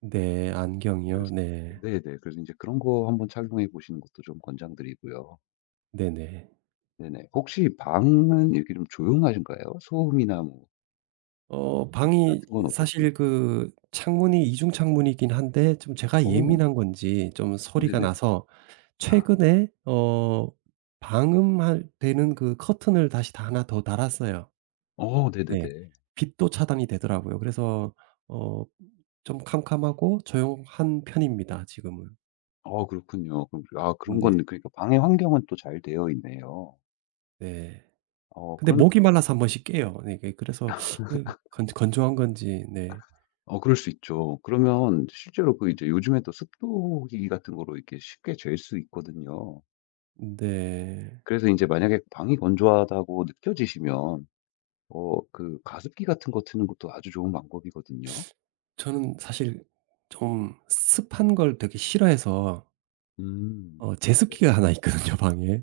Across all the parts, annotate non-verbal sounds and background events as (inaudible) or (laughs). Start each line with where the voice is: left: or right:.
right: 네. 안경이요?
left: 그래서
right: 네.
left: 네네 그래서 이제 그런 거 한번 착용해 보시는 것도 좀 권장드리고요.
right: 네네.
left: 네네. 혹시 방은 이렇게 좀 조용하신가요? 소음이나 뭐
right: 어.
left: 입
right: 방이
left: 같은 건
right: 사실
left: 어떻습니까?
right: 그 창문이 이중 창문이긴 한데 좀 제가
left: 어.
right: 예민한 건지 좀 소리가
left: 네네.
right: 나서
left: 아.
right: 최근에 어 방음할 되는 그 커튼을 다시 다 하나 더 달았어요.
left: 어.
right: 네.
left: 네네네.
right: 빛도 차단이 되더라고요. 그래서 어 좀 캄캄하고 조용한 편입니다 지금은.
left: 아 그렇군요. 그럼 아 그런
right: 네.
left: 건 그러니까 방의 환경은 또 잘 되어 있네요.
right: 네.
left: 어.
right: 근데
left: 그런
right: 목이 말라서 1 번씩 깨요. 이게 그래서 이게 건조 건조한 건지. 네.
left: (laughs) 어 그럴 수 있죠. 그러면 실제로 그 이제 요즘에 또 습도기 같은 거로 이렇게 쉽게 잴 수 있거든요.
right: 네.
left: 그래서 인제 만약에 방이 건조하다고 느껴지시면 어 그 가습기 같은 거 트는 것도 아주 좋은 방법이거든요.
right: 저는 사실 좀 습한 걸 되게 싫어해서
left: 음.
right: 어
left: 네.
right: 제습기가 하나 있거든요. 방에.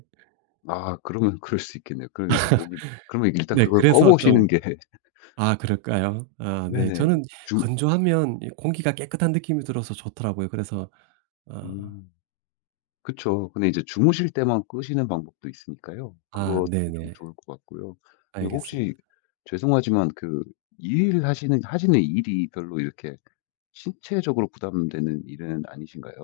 left: 아 그러면 그럴 수 있겠네요. 그러면 이제 목이 그러면
right: (laughs)
left: 일단
right: 네.
left: 그걸 꺼
right: 그래서 좀
left: 보시는 게
right: 아 그럴까요? 아 네.
left: 네네.
right: 저는
left: 주
right: 건조하면 이 공기가 깨끗한 느낌이 들어서 좋더라고요. 그래서 어
left: 음. 그쵸. 근데 이제 주무실 때만 끄시는 방법도 있으니까요
right: 아.
left: 그것도 좀
right: 네네.
left: 좋을 것 같고요. 그리고
right: 알겠습니다.
left: 혹시 죄송하지만 그 일을 하시는 하시는 일이 별로 이렇게 신체적으로 부담되는 일은 아니신가요?